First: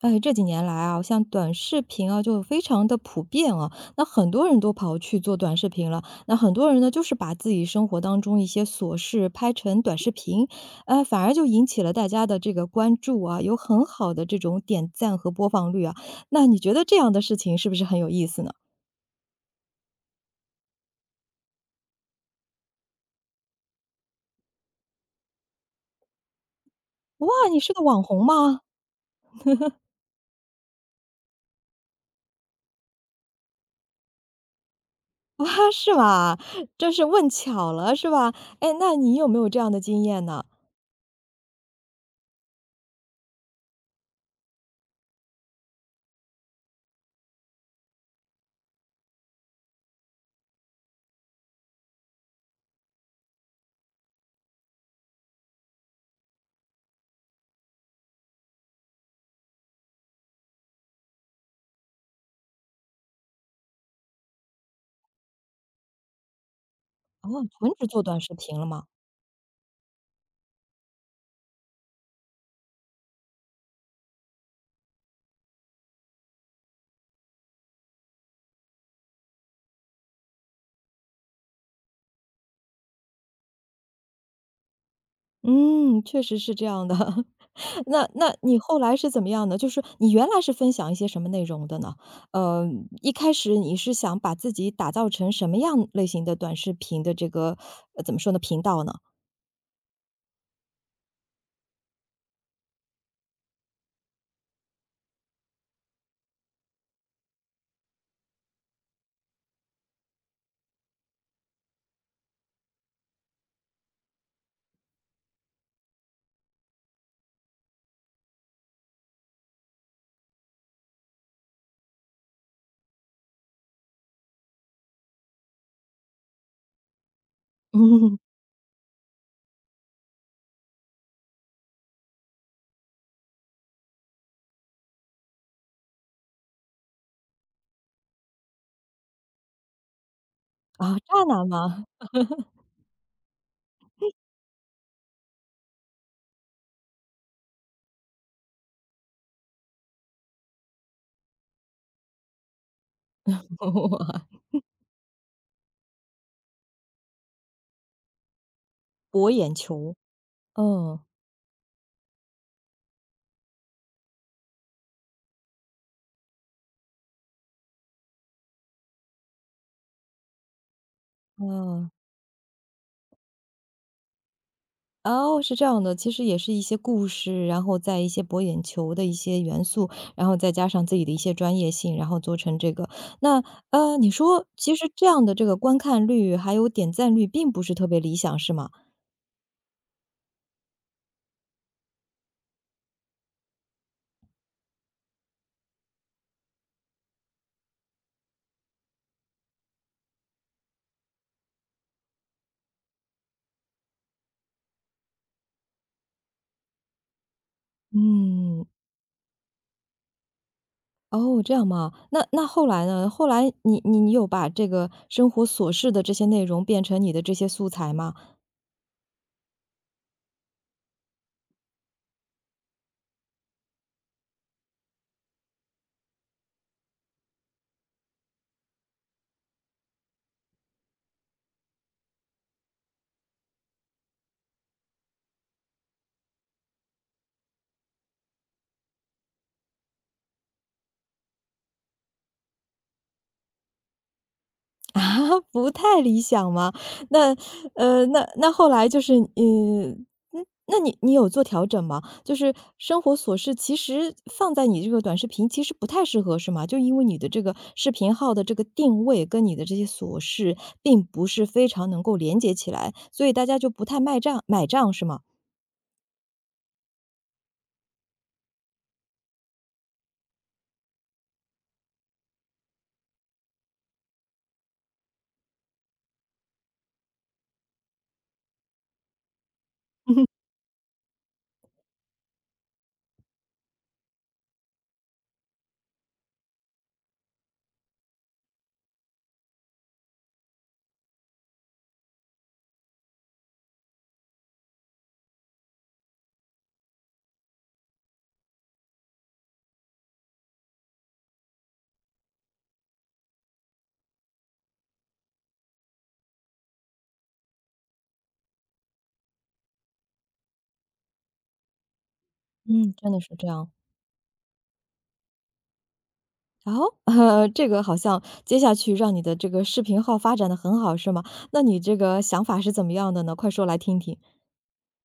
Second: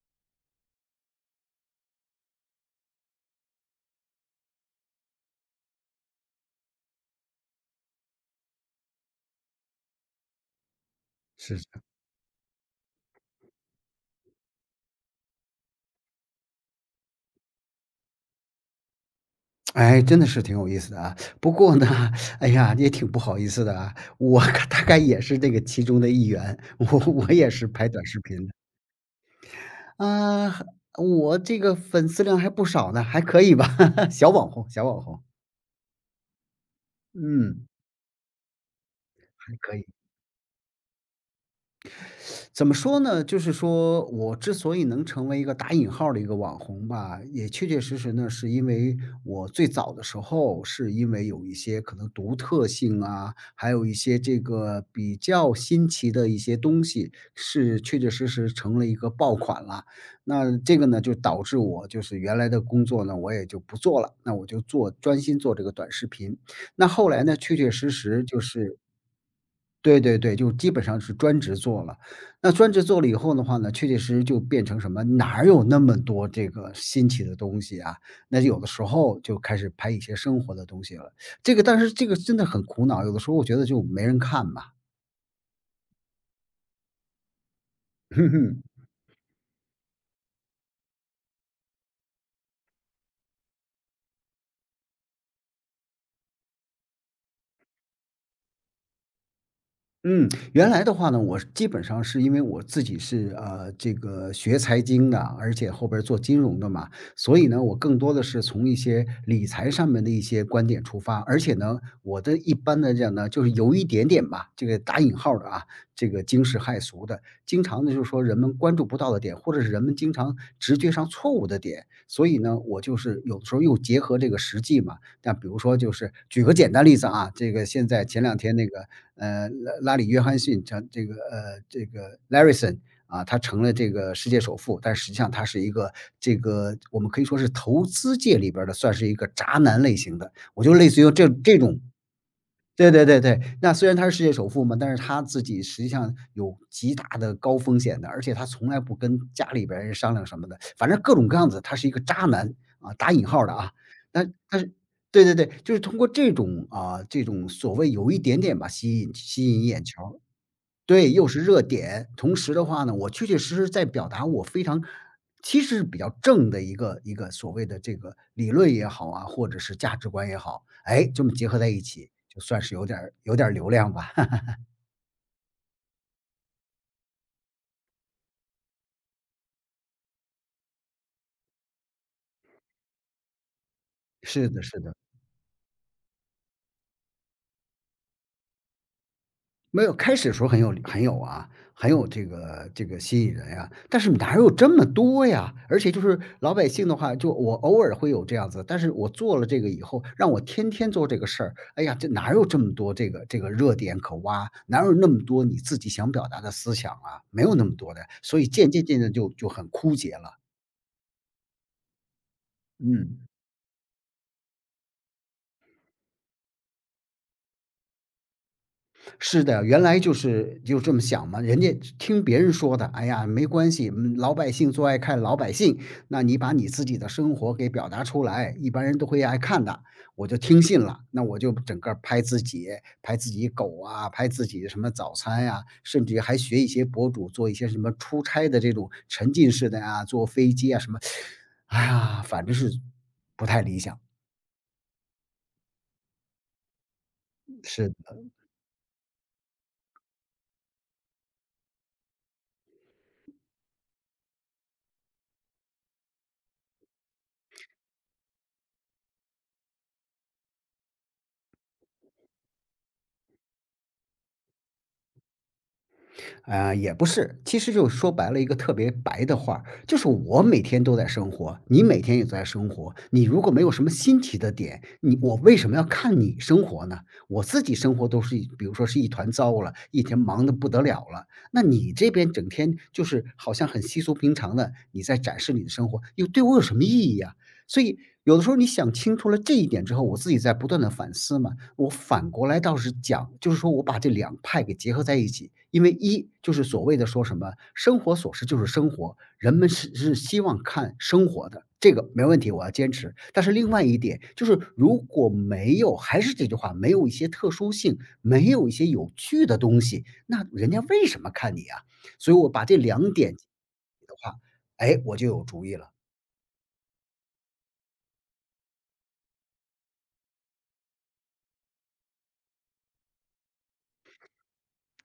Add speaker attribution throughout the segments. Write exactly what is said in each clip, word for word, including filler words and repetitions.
Speaker 1: 哎，这几年来啊，像短视频啊，就非常的普遍啊，那很多人都跑去做短视频了。那很多人呢，就是把自己生活当中一些琐事拍成短视频，呃，反而就
Speaker 2: 是是，
Speaker 1: 引起了大家的这个关注啊，有很好的这种点赞和播放率啊。那你觉得这样的事情是不是很有意思呢？
Speaker 2: 哎，真的是挺有意思的啊。不过呢，哎呀，也挺不好意思的啊。我 大概也是这个其中的一员，我
Speaker 1: 哇，
Speaker 2: 我也
Speaker 1: 你
Speaker 2: 是
Speaker 1: 是个
Speaker 2: 拍
Speaker 1: 网
Speaker 2: 短视
Speaker 1: 红
Speaker 2: 频的。
Speaker 1: 吗？
Speaker 2: 啊，我这个粉丝量还不少呢，还可以吧，小网红，小网红，
Speaker 1: 哇，是吧？真是问
Speaker 2: 嗯，
Speaker 1: 巧了，是吧？哎，那你有没有
Speaker 2: 还
Speaker 1: 这样
Speaker 2: 可
Speaker 1: 的
Speaker 2: 以。
Speaker 1: 经验呢？
Speaker 2: 怎么说呢？就是说我之所以能成为一个打引号儿的一个网红吧，也确确实实呢，是因为我最早的时候是因为有一些可能独特性啊，还有一些这个比较新奇的一些东西，是确确实实成了一个爆款了。那这个呢，就导致我就是原来的工作呢，我也就不做了，那我就做专心做这个短视频。那后来呢，
Speaker 1: 哦，
Speaker 2: 确
Speaker 1: 全
Speaker 2: 确
Speaker 1: 职
Speaker 2: 实
Speaker 1: 做短
Speaker 2: 实
Speaker 1: 视
Speaker 2: 就
Speaker 1: 频了
Speaker 2: 是
Speaker 1: 吗？
Speaker 2: 对对对，就基本上是专职做了。那专职做了以后的话呢，确确实实就变成什么，哪儿有那么多这个新奇的东西啊？那有的时候就开始拍一些生活的东西了。这个但是这个真的很苦恼，有的时候我觉得就没人看嘛。
Speaker 1: 嗯，确实是这样的。那那你后 来是怎么样的？就是你原来是分享一些什么内容的呢？呃，一开始你是想把自己打造成什么样类型的短视频的这个呃怎么说呢，频道呢？
Speaker 2: 嗯，原来的话呢，我基本上是因为我自己是呃这个学财经的，而且后边儿做金融的嘛，所以呢，我更多的是从一些理财上面的一些观点出发，而且呢，我的一般来讲呢，就是有一点点吧，这个打引号儿的啊，这个惊世骇俗的，经常呢就是说人们关注不到的点，或者是人们经常直觉上错误的点，所以呢，我就是有的时候又结合这个实际嘛，那比如说就是举个简单例子啊，这个现在
Speaker 1: 嗯
Speaker 2: 前两天那个呃拉里约翰逊这这个呃这个 Larryson 啊，他成了这个世界首富，但实际上他是一个这个我们可以说是投资界里边儿的算是一个渣男类型的，我就类
Speaker 1: 啊，
Speaker 2: 似于
Speaker 1: 渣
Speaker 2: 这
Speaker 1: 男
Speaker 2: 这种
Speaker 1: 吗？
Speaker 2: 对对对对，那虽然他是世界首富嘛，但是他自己实际上有极大的高风险的，而且他从来不跟家里边人商量什么的，反正各种各样子，他是一个渣男啊，打引号的啊。但 但是对对对，就是通过这种啊，这种所谓有一点点吧，吸引
Speaker 1: 博
Speaker 2: 吸
Speaker 1: 眼
Speaker 2: 引眼
Speaker 1: 球。
Speaker 2: 球
Speaker 1: 嗯，
Speaker 2: 对，又是热点，同时的话呢，我确确实实在表达我非常其实是比较正的一个一个所谓的这个理论也好啊，或者是价值观也好，哎，这么结合在一
Speaker 1: 嗯。
Speaker 2: 起，就算是有点儿有点儿流量吧。
Speaker 1: 哦，是这样的，其实也是一些故事，然后在一些博眼球的一些元素，然后再加上自己的一些专业性，然后做成这个。那，呃，你说
Speaker 2: 是的，
Speaker 1: 其
Speaker 2: 是
Speaker 1: 实
Speaker 2: 的。
Speaker 1: 这样的这个观看率还有点赞率并不是特别理想，是吗？
Speaker 2: 没有，开始的时候很有很有啊，很有这个这个吸引人呀，但是哪有这么多呀？而且就是老百姓的话，就我偶尔会有这样子，但是我做了这个以后，让我天天做这个事儿，哎呀，这哪有这么多这个这个热点可挖？哪有那么多你自己想表达的思想啊？没有那么多的，所以
Speaker 1: 嗯，
Speaker 2: 渐渐渐渐就就很枯竭了。
Speaker 1: 哦，这样吗？那那后来呢？
Speaker 2: 嗯。
Speaker 1: 后来你你你有把这个生活琐事的这些内容变成你的这些素材吗？
Speaker 2: 是的，原来就是就这么想嘛，人家听别人说的，哎呀，没关系，嗯老百姓最爱看老百姓，那你把你自己的生活给表达出来，一般人都会爱看的，我就听信了，那我就整个拍自己，拍自己狗啊，拍自己的什么早餐呀、甚至还学一些博主做一些什么出差的这种沉浸式的呀、坐飞机啊什么，哎呀，反正是不太理想，
Speaker 1: 啊，不太理想吗？那
Speaker 2: 是
Speaker 1: 呃，
Speaker 2: 的
Speaker 1: 那那后来就是，嗯，嗯，那你你有做调整吗？就是生活琐事其实放在你这个短视频其实不太适合是吗？就因为你的这个视频号的这个定位跟你的这些琐事并不是非常能够连接起来，所以大家就不太卖账买账是吗？
Speaker 2: 啊，也不是，其实就说白了一个特别白的话就是我每天都在生活，你每天也在生活。你如果没有什么新奇的点，你我为什么要看你生活呢？我自己生活都是一比如说是一团糟了，一天 忙得不得了了。那你这边整天就是好像很稀松平常的，你在展示你的生活，又对我有什么意义呀？所以有的时候你想清楚了这一点之后，我自己在不断的反思嘛，我反过来倒是讲，就是说我把这两派给结合在一起。因为一就是所谓的说什么"生活琐事就是生活"，人们是是希望看生活的，这个没问题，我要坚持。但是另外一点就是，如果没有还是这句话，没有一些特殊性，没有一些有趣的东西，那人家为什么看你啊？所以我把这
Speaker 1: 嗯，真
Speaker 2: 两
Speaker 1: 的是
Speaker 2: 点
Speaker 1: 这样。
Speaker 2: 的话，哎，我就有主意了。
Speaker 1: 然后 呃，这个好像接下去让你的这个视频号发展的很好是吗？那你这个想法是怎么样的呢？快说来听听。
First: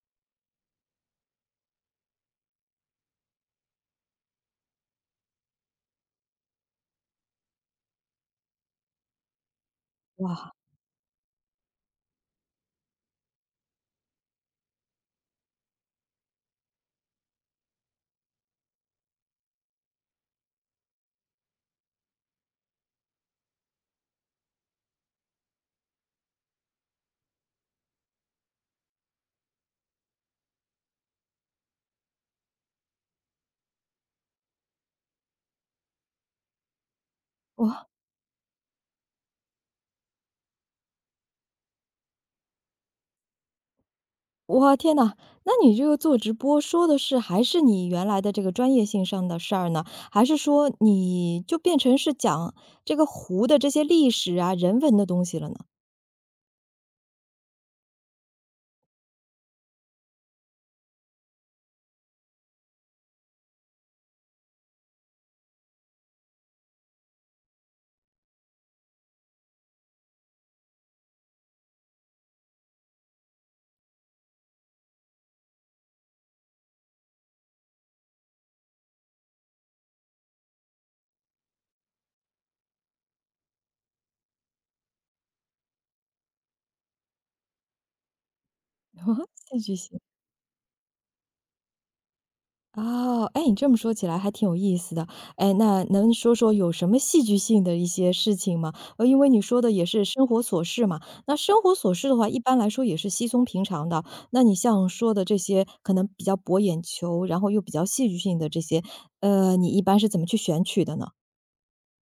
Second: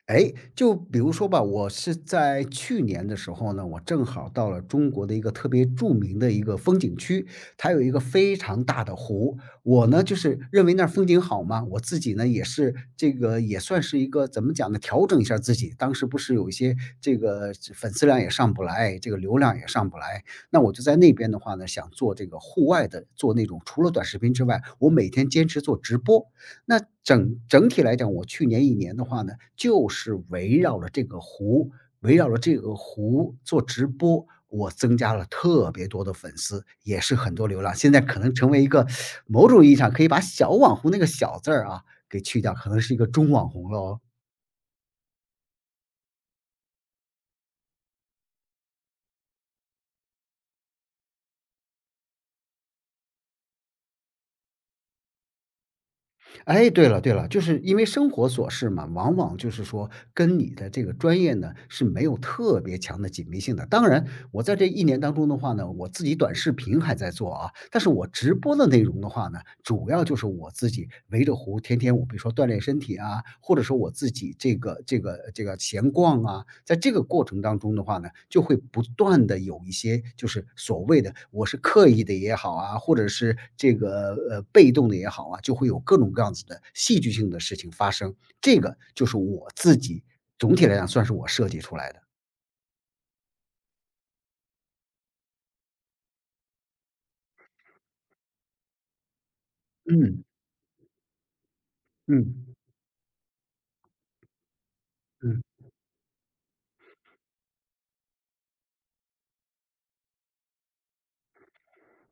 Speaker 2: 哎，就比如说吧，我是在去年的时候呢，我正好到了中国的一个特别著名的一个风景区，它有一个非常大的湖。我呢，就是
Speaker 1: 哇，
Speaker 2: 认为那儿风景好嘛，我自己呢也是这个也算是一个怎么讲呢，调整一下自己。当时不是有一些这个粉丝量也上不来，这个流量也上不来，那我就在那边的话呢，想做这个户外的，做那种除了短视频之外，我每天坚持做直播。那整整体来讲，我去年一年的话呢，就是围绕了这个湖，围绕了这个湖做直播，我增加了特别多的粉丝，也是很多流量。
Speaker 1: 哇，
Speaker 2: 现在可能成为一个某种意义上可以把小网红那个小字儿啊给去掉，可能是一个中网红了哦。
Speaker 1: 哇，天呐，那你这个做直播说的是还是你原来的这个专业性上的事儿呢？还是说你就变成是讲这个湖的这些历史啊、人文的东西了呢？
Speaker 2: 哎，对了对了，就是因为生活琐事嘛，往往就是说跟你的这个专业呢是没有特别强的紧密性的。当然，我在这一年当中的话呢，我自己短视频还在做啊，但是我直播的内容的话呢，主要就是我自己围着湖天天我比如说锻炼身体啊，或者说我自己这个这个这个闲逛啊，在这个过程当中的话呢，就会不断的有一些就是所谓的我是刻意的也好啊，或者是这个，呃，被动的也好啊，就会有各种各样子的戏剧性的事情发生。这个就是 我
Speaker 1: 戏剧
Speaker 2: 自
Speaker 1: 性。
Speaker 2: 己总体来讲算是我设计出来的。
Speaker 1: 哦，哎，你这么说起来还挺有意思的。哎，那能说说有什么戏剧性的一些事情吗？呃，因为你说的也是
Speaker 2: 嗯，
Speaker 1: 生活琐事嘛，那生活琐事的话，一
Speaker 2: 嗯，
Speaker 1: 般来说也是稀松平常的。那你像说的这
Speaker 2: 嗯。
Speaker 1: 些可能比较博眼球，然后又比较戏剧性的这些，呃，你一般是怎么去选取的呢？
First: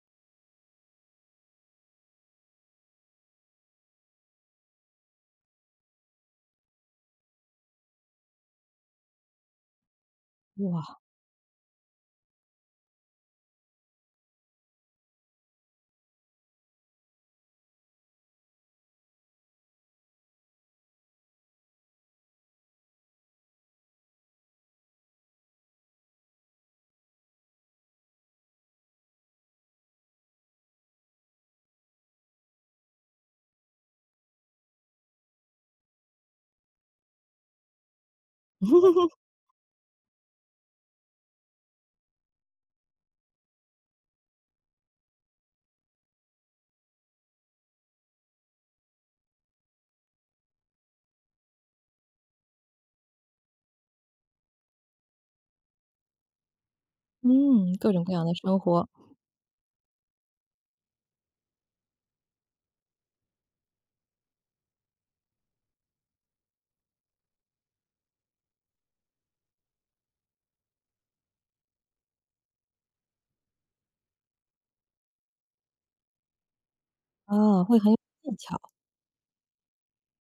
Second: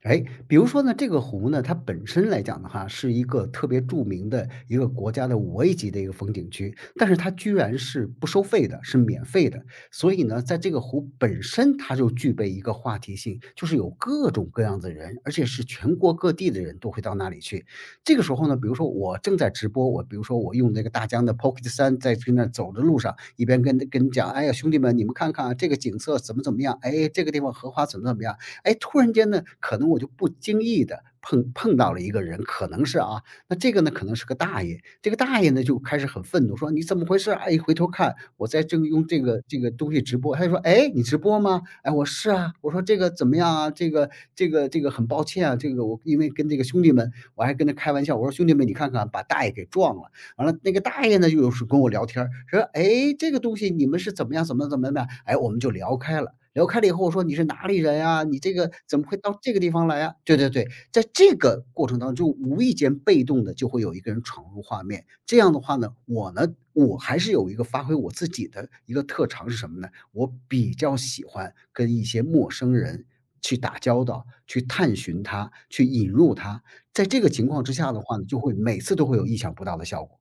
Speaker 2: 哎，比如说呢，这个湖呢，它本身来讲的话，是一个特别著名的一个国家的五 A 级的一个风景区，但是它居然是不收费的，是免费的。所以呢，在这个
Speaker 1: 哇，
Speaker 2: 湖本身，它就具备一个话题性，就是有各种各样的人，而且是全国各地的人都会到那里去。这个时候呢，比如说我正在直播，我比如说我用那个大疆的 Pocket 三在去那儿走的路上，一边跟跟你讲，哎呀，兄弟们，你们看看啊，这个景色怎么怎么样？哎，这个地方荷花怎么怎么样？哎，突然间呢，可能我就不经意的碰碰到了一个人，可能是啊，那这个呢，可能是个大爷，这个大爷呢，就开始很愤怒，说："你怎么回事？"哎，一回头看，我在正用这 个这个东西直播，他就说："哎，你直播吗？"哎，我"是啊。"我说："这个怎么样啊？这个这个这个很抱歉啊，这个我因为跟这个兄弟们，我还跟他开玩笑，我说：'兄弟们，你看看，把大爷给撞了。'完了，那个大爷呢，又是跟我聊天儿说：'哎，这个东西你们是怎么样，怎么怎么的？么样哎，我们就聊开了。聊开了以后，我说："你是哪
Speaker 1: 嗯，
Speaker 2: 里
Speaker 1: 各
Speaker 2: 人
Speaker 1: 种各
Speaker 2: 呀？
Speaker 1: 样的
Speaker 2: 你这
Speaker 1: 生
Speaker 2: 个
Speaker 1: 活，
Speaker 2: 怎么会到这个地方来呀？对对对，在这个过程当中，无意间被动的就会有一个人闯入画面。这样的话呢，我呢，我还是有一个发挥我自己的一个特长是什么呢？我比较喜欢跟一些陌生人去打交道，去探寻他，去引入他。在这个情
Speaker 1: 啊，
Speaker 2: 况之
Speaker 1: 会很
Speaker 2: 下
Speaker 1: 有
Speaker 2: 的话呢，
Speaker 1: 技
Speaker 2: 就会
Speaker 1: 巧。
Speaker 2: 每次都会有意想不到的效果。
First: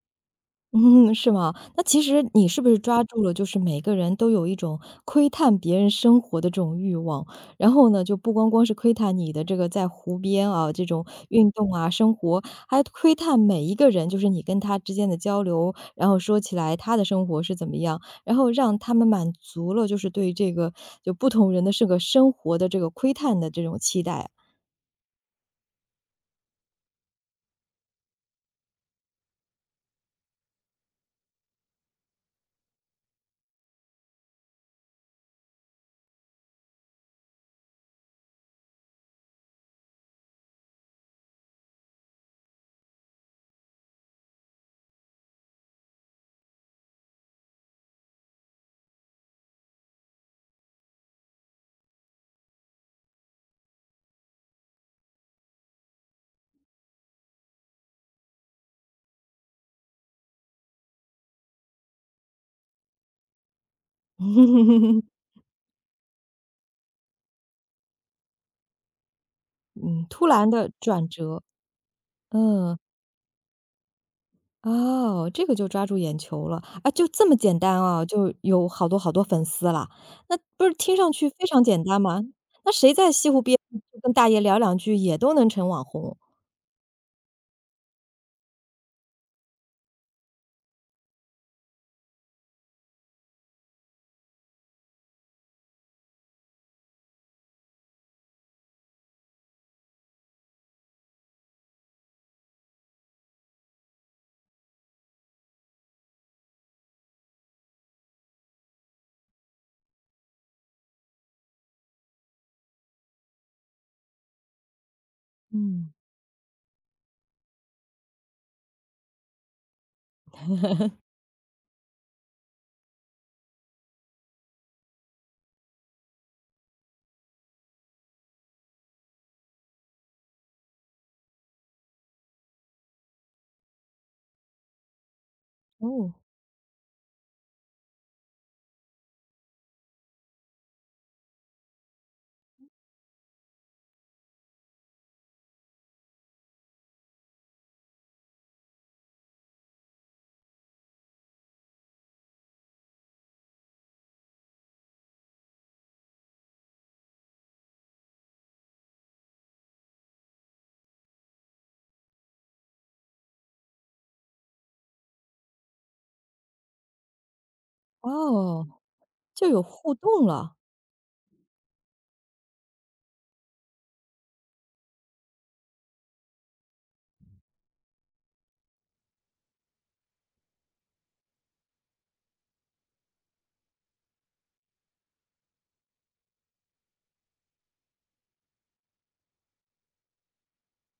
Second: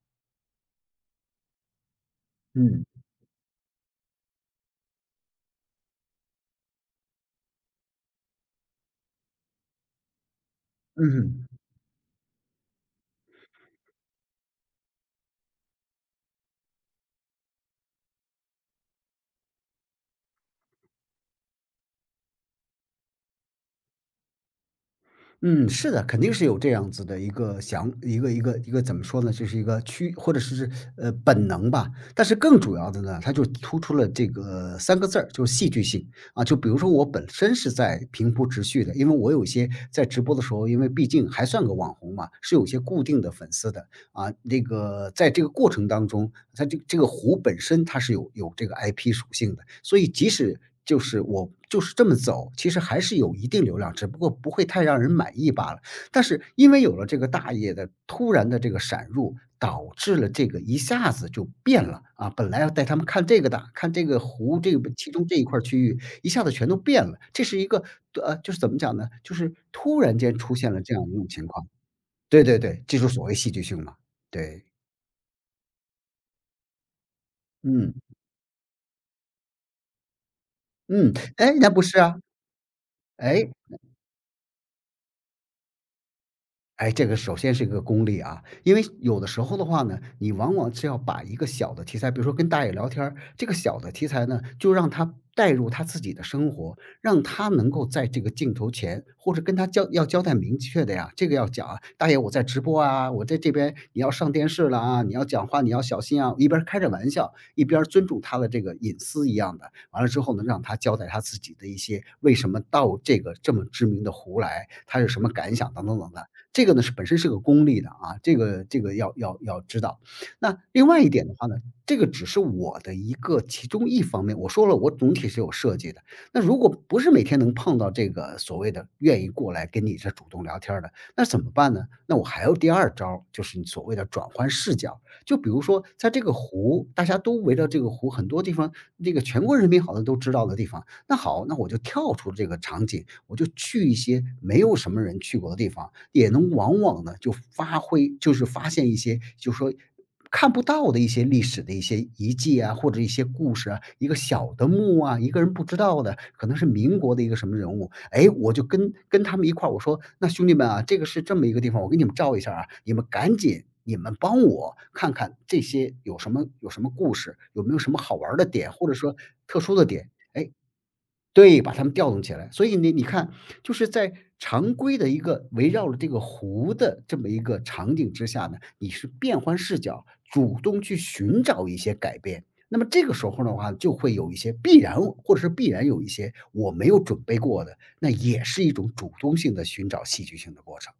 Speaker 1: 嗯，是吗？那其实你是不是
Speaker 2: 嗯，
Speaker 1: 抓住了，就是每个人都有一种窥探别人生活的这种欲望，然后呢，就不光光是窥探你的这个在湖边啊，这种
Speaker 2: 嗯
Speaker 1: 运动啊，生活，还窥探每一个人，就是你跟他之间的交流，然后说起来他的生活是怎么样，然后让他们满足了，就是对这个就不同人的这个生活的这个窥探的这种期待啊。
Speaker 2: 嗯，是的，肯定是有这样子的一个想一个一个一个怎么说呢？就是一个趋或者是呃本能吧。但是更主要的呢，它就突出了这个三个字儿，就是戏剧性啊。就比如说我本身是在平铺直叙的，因为我有一些在直播的时候，因为毕竟还算个网红嘛，是有一些固定的粉丝的。啊，那个在这个过程当中，它这个这个湖本身它是有有这个 I P 属性的，所以即使就是我就是这么走，其实还是有一定流量，只不过不会太让人满意罢了。但是因为有了这个大爷的突然的这个闪入，导致了这个一下子就变了啊！本来要带他们看这个的，看这个湖这个 其中这一块儿区域，一下子全都变了。这是一个呃，就是怎么讲呢？就是突
Speaker 1: 嗯，
Speaker 2: 然
Speaker 1: 突
Speaker 2: 间
Speaker 1: 然
Speaker 2: 出
Speaker 1: 的
Speaker 2: 现了这样
Speaker 1: 转
Speaker 2: 一种
Speaker 1: 折，
Speaker 2: 情况。对对
Speaker 1: 嗯。
Speaker 2: 对，记住所谓戏剧性嘛，对，
Speaker 1: 哦，这个就抓住眼球了。啊，就这么简单
Speaker 2: 嗯，
Speaker 1: 啊，就有好多好多粉丝了。那不是听上
Speaker 2: 嗯，
Speaker 1: 去非
Speaker 2: 哎，
Speaker 1: 常
Speaker 2: 那不
Speaker 1: 简
Speaker 2: 是
Speaker 1: 单
Speaker 2: 啊，
Speaker 1: 吗？那谁在西湖
Speaker 2: 哎。
Speaker 1: 边跟大爷聊两句也都能成网红。
Speaker 2: 哎，这个首先是一个功力啊，因为有的时候的话呢，你往往是要把一个小的题材，比如说跟大爷聊天儿，这个小的题材呢，就让他带入他自己的生活，让他能够在这个镜头前，或者跟他交要交代明确的呀，这个要讲啊，大爷我在直播啊，我在这边你要上电视了啊，你要讲话你要小心啊，一边儿开着玩笑，一边儿尊重他的这个隐私一样的。完了之后呢，让他交代他自己的一些为什么到这个这么知名的湖来，他有什么感想等
Speaker 1: 嗯。
Speaker 2: 等等等。这个呢是本身是个功利的啊，这个这个要要要知道。那另外一点的话呢，这个只是我的一个其中一方面，我说了，我总体是有设计的。那如果不是每天能碰到这个所谓的愿意过来跟你这主动聊天儿的，那怎么办呢？那我还有第二招儿就是你所谓的转换视角。就比如说在
Speaker 1: 哦，
Speaker 2: 这个湖，大家都围着这个湖，很多地方这个全国人民好像都知道的地方。那好，那我就跳出这个场景，我就去一些没有什么人去过的地方，也能往往呢就发挥，就是发现一些，就是说看不到的一些历史的一些遗迹啊，或者一些故事啊，一个小的墓啊，一个人不知道的，可能是民国的一个什么人物，哎，我就跟跟他们一块儿我说那兄弟们啊，这个是这么一个地方，我给你们照一下啊，你们赶紧。你们帮我看看这些有什么有什么故事，有没有什么好玩儿的
Speaker 1: 哦，
Speaker 2: 点，或者说
Speaker 1: 就
Speaker 2: 特
Speaker 1: 有
Speaker 2: 殊的
Speaker 1: 互
Speaker 2: 点？
Speaker 1: 动
Speaker 2: 哎，
Speaker 1: 了。
Speaker 2: 对，把它们调动起来。所以你你看，就是在常规的一个围绕着这个湖的这么一个场景之下呢，你是变换视角，主动去寻找一些改变。那么这个时候的话，就会有一些必然或者是必然有一些我没有准备过的，那也是一种主动性的寻找戏剧性的过程。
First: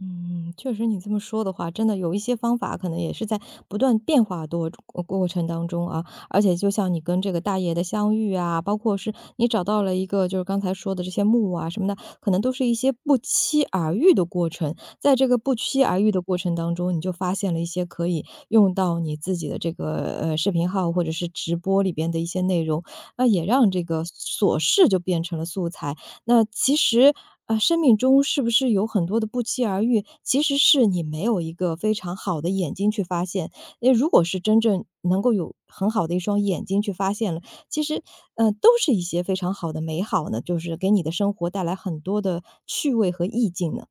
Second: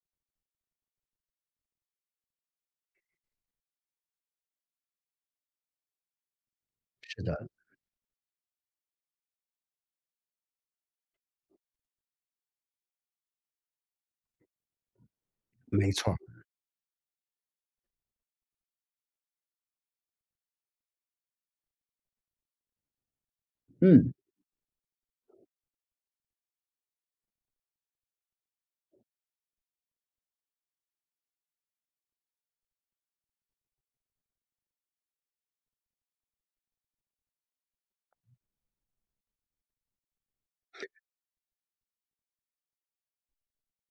Speaker 1: 嗯，确实你这么说的话，真的有一些方法可能也是在不断变化多过过程当中啊，而且就像你跟
Speaker 2: 是
Speaker 1: 这个
Speaker 2: 的，
Speaker 1: 大爷的相遇啊，包括是你找到了一个就是刚才说的这些木啊什么的，可能都是一些不期而遇的过程。在这个不期
Speaker 2: 没
Speaker 1: 而遇
Speaker 2: 错儿
Speaker 1: 的过程当中，你就发现了一些可以用到你自己的这个呃视频号或者是直播里边的一些内容，那也让这个
Speaker 2: 嗯。
Speaker 1: 琐事就变成了素材，那其实，呃，生命中是不是有很多的不期而遇，其实是你没有一个非常好的眼睛去发现。那如果是真正能够有很好的一双眼睛去发现了，其实，呃，都是一些非常好的美好呢，就是给你的生活带来很多的趣味和意境呢。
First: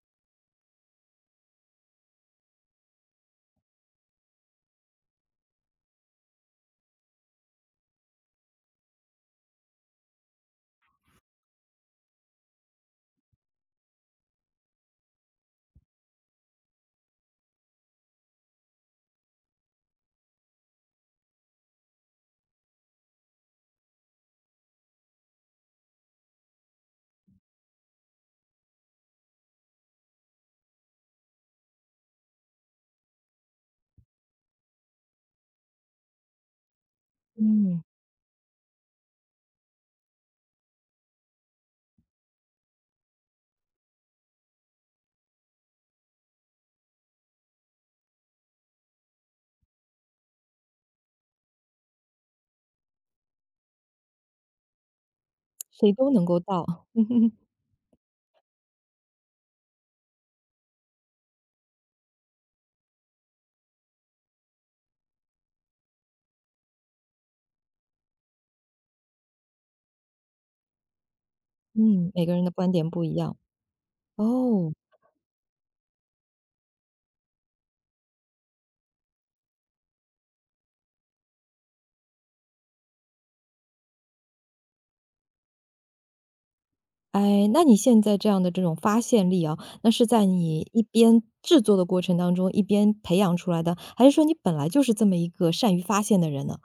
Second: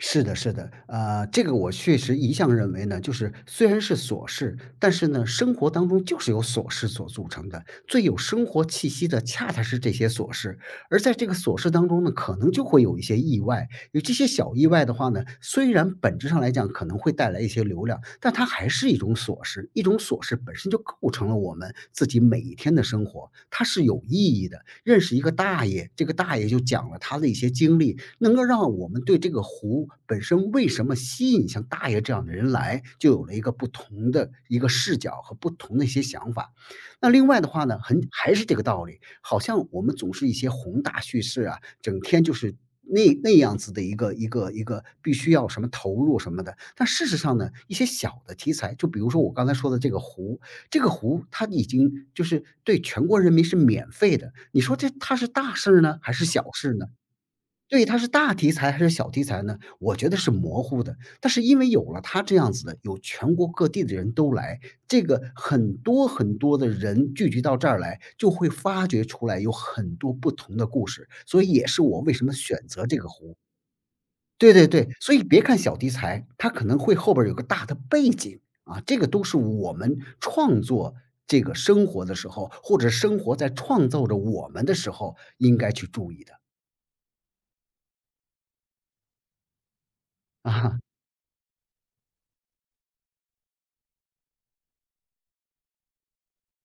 Speaker 2: 是的，是的，呃，这个我确实一向认为呢，就是虽然是琐事，但是呢，生活当中就是由琐事所组成的，最有生活气息的恰恰是这些琐事。而在这个琐事当中呢，可能就会有一些意外，有这些小意外的话呢，虽然本质上来讲可能会带来一些流量，但它还是一种琐事，一种琐事本身就构成了我们自己每一天的生活，它是有意义的。认识一个大爷，这个大爷就讲了他的一些经历，能够让我们对这个湖本身为什么吸引像大爷这样的人来，就有了一个不同的一个视角和不同的一些想法。那另外的话呢，
Speaker 1: 嗯，
Speaker 2: 很还是这个道理，好像我们总是一些宏大叙事啊，整天就是那那样子的一个一个一个必须要什么投入什么的。但事实上呢，一些小的题材，就比如说我刚才说的这个湖，这个湖它已经就是对全国人民是免费的，你说这它是大事儿
Speaker 1: 谁
Speaker 2: 呢，
Speaker 1: 都
Speaker 2: 还
Speaker 1: 能
Speaker 2: 是
Speaker 1: 够
Speaker 2: 小事
Speaker 1: 到。
Speaker 2: 呢？对，它是大题材还是小题材呢？我觉得是模糊的。但是因为有了它这样子的，有全国各地的人都来，这个很多很多的人聚集到这儿来，就会发掘出来有很多不同的故事，所以也是我
Speaker 1: 嗯，
Speaker 2: 为什
Speaker 1: 每
Speaker 2: 么
Speaker 1: 个人的
Speaker 2: 选
Speaker 1: 观
Speaker 2: 择
Speaker 1: 点
Speaker 2: 这
Speaker 1: 不
Speaker 2: 个
Speaker 1: 一样，
Speaker 2: 湖。对对
Speaker 1: 哦。
Speaker 2: 对，所以别看小题材，它可能会后边儿有个大的背景，啊，这个都是我们创作这个生活的时候，或者生活在创造着我们的时候，应该去注意的。
Speaker 1: 哎，那你现在这样的这种发现力啊，那是在你
Speaker 2: 啊。
Speaker 1: 一边制作的过程当中，一边培养出来的，还是说你本来就是这么一个善于发现的人呢？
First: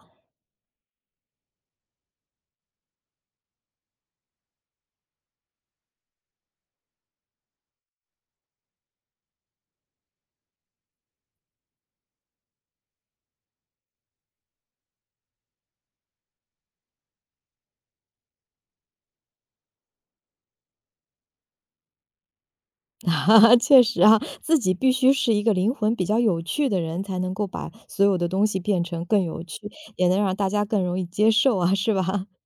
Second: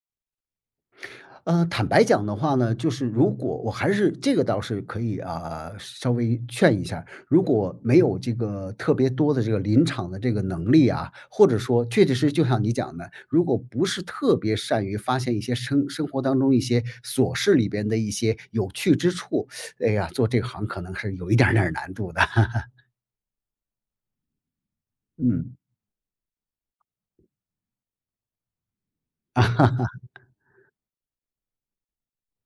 Speaker 2: 呃，坦白讲的话呢，就是如果我还是这个倒是可以啊，稍微劝一下。如果没有这个特别多的这个临场的这个能力啊，或者说确确实实就像你讲的，如果不是特别善于发现一些生生活当中一些琐事里边的一些有趣之处，哎呀，做这行可能是有一点儿点儿难度的。
Speaker 1: 确实啊，自己必须是一个
Speaker 2: 嗯，
Speaker 1: 灵魂比较有趣的人，才能够把所有的东西变成更有趣，
Speaker 2: 啊，
Speaker 1: 也能让大家更容易接受啊，是吧？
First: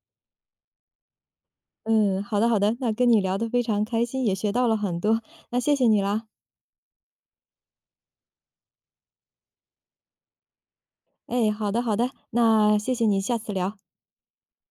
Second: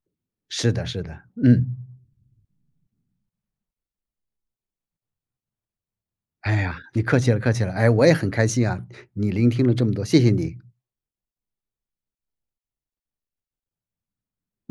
Speaker 2: 是的，是的，嗯。
Speaker 1: 嗯，好的好的，那跟你聊得非常开心，也学到了很多，那谢谢你啦。
Speaker 2: 哎呀，你客气了，客气了。哎，我也很开心啊，你聆听了这么多，谢谢你。
Speaker 1: 哎，好的好的，那谢谢你，下次聊。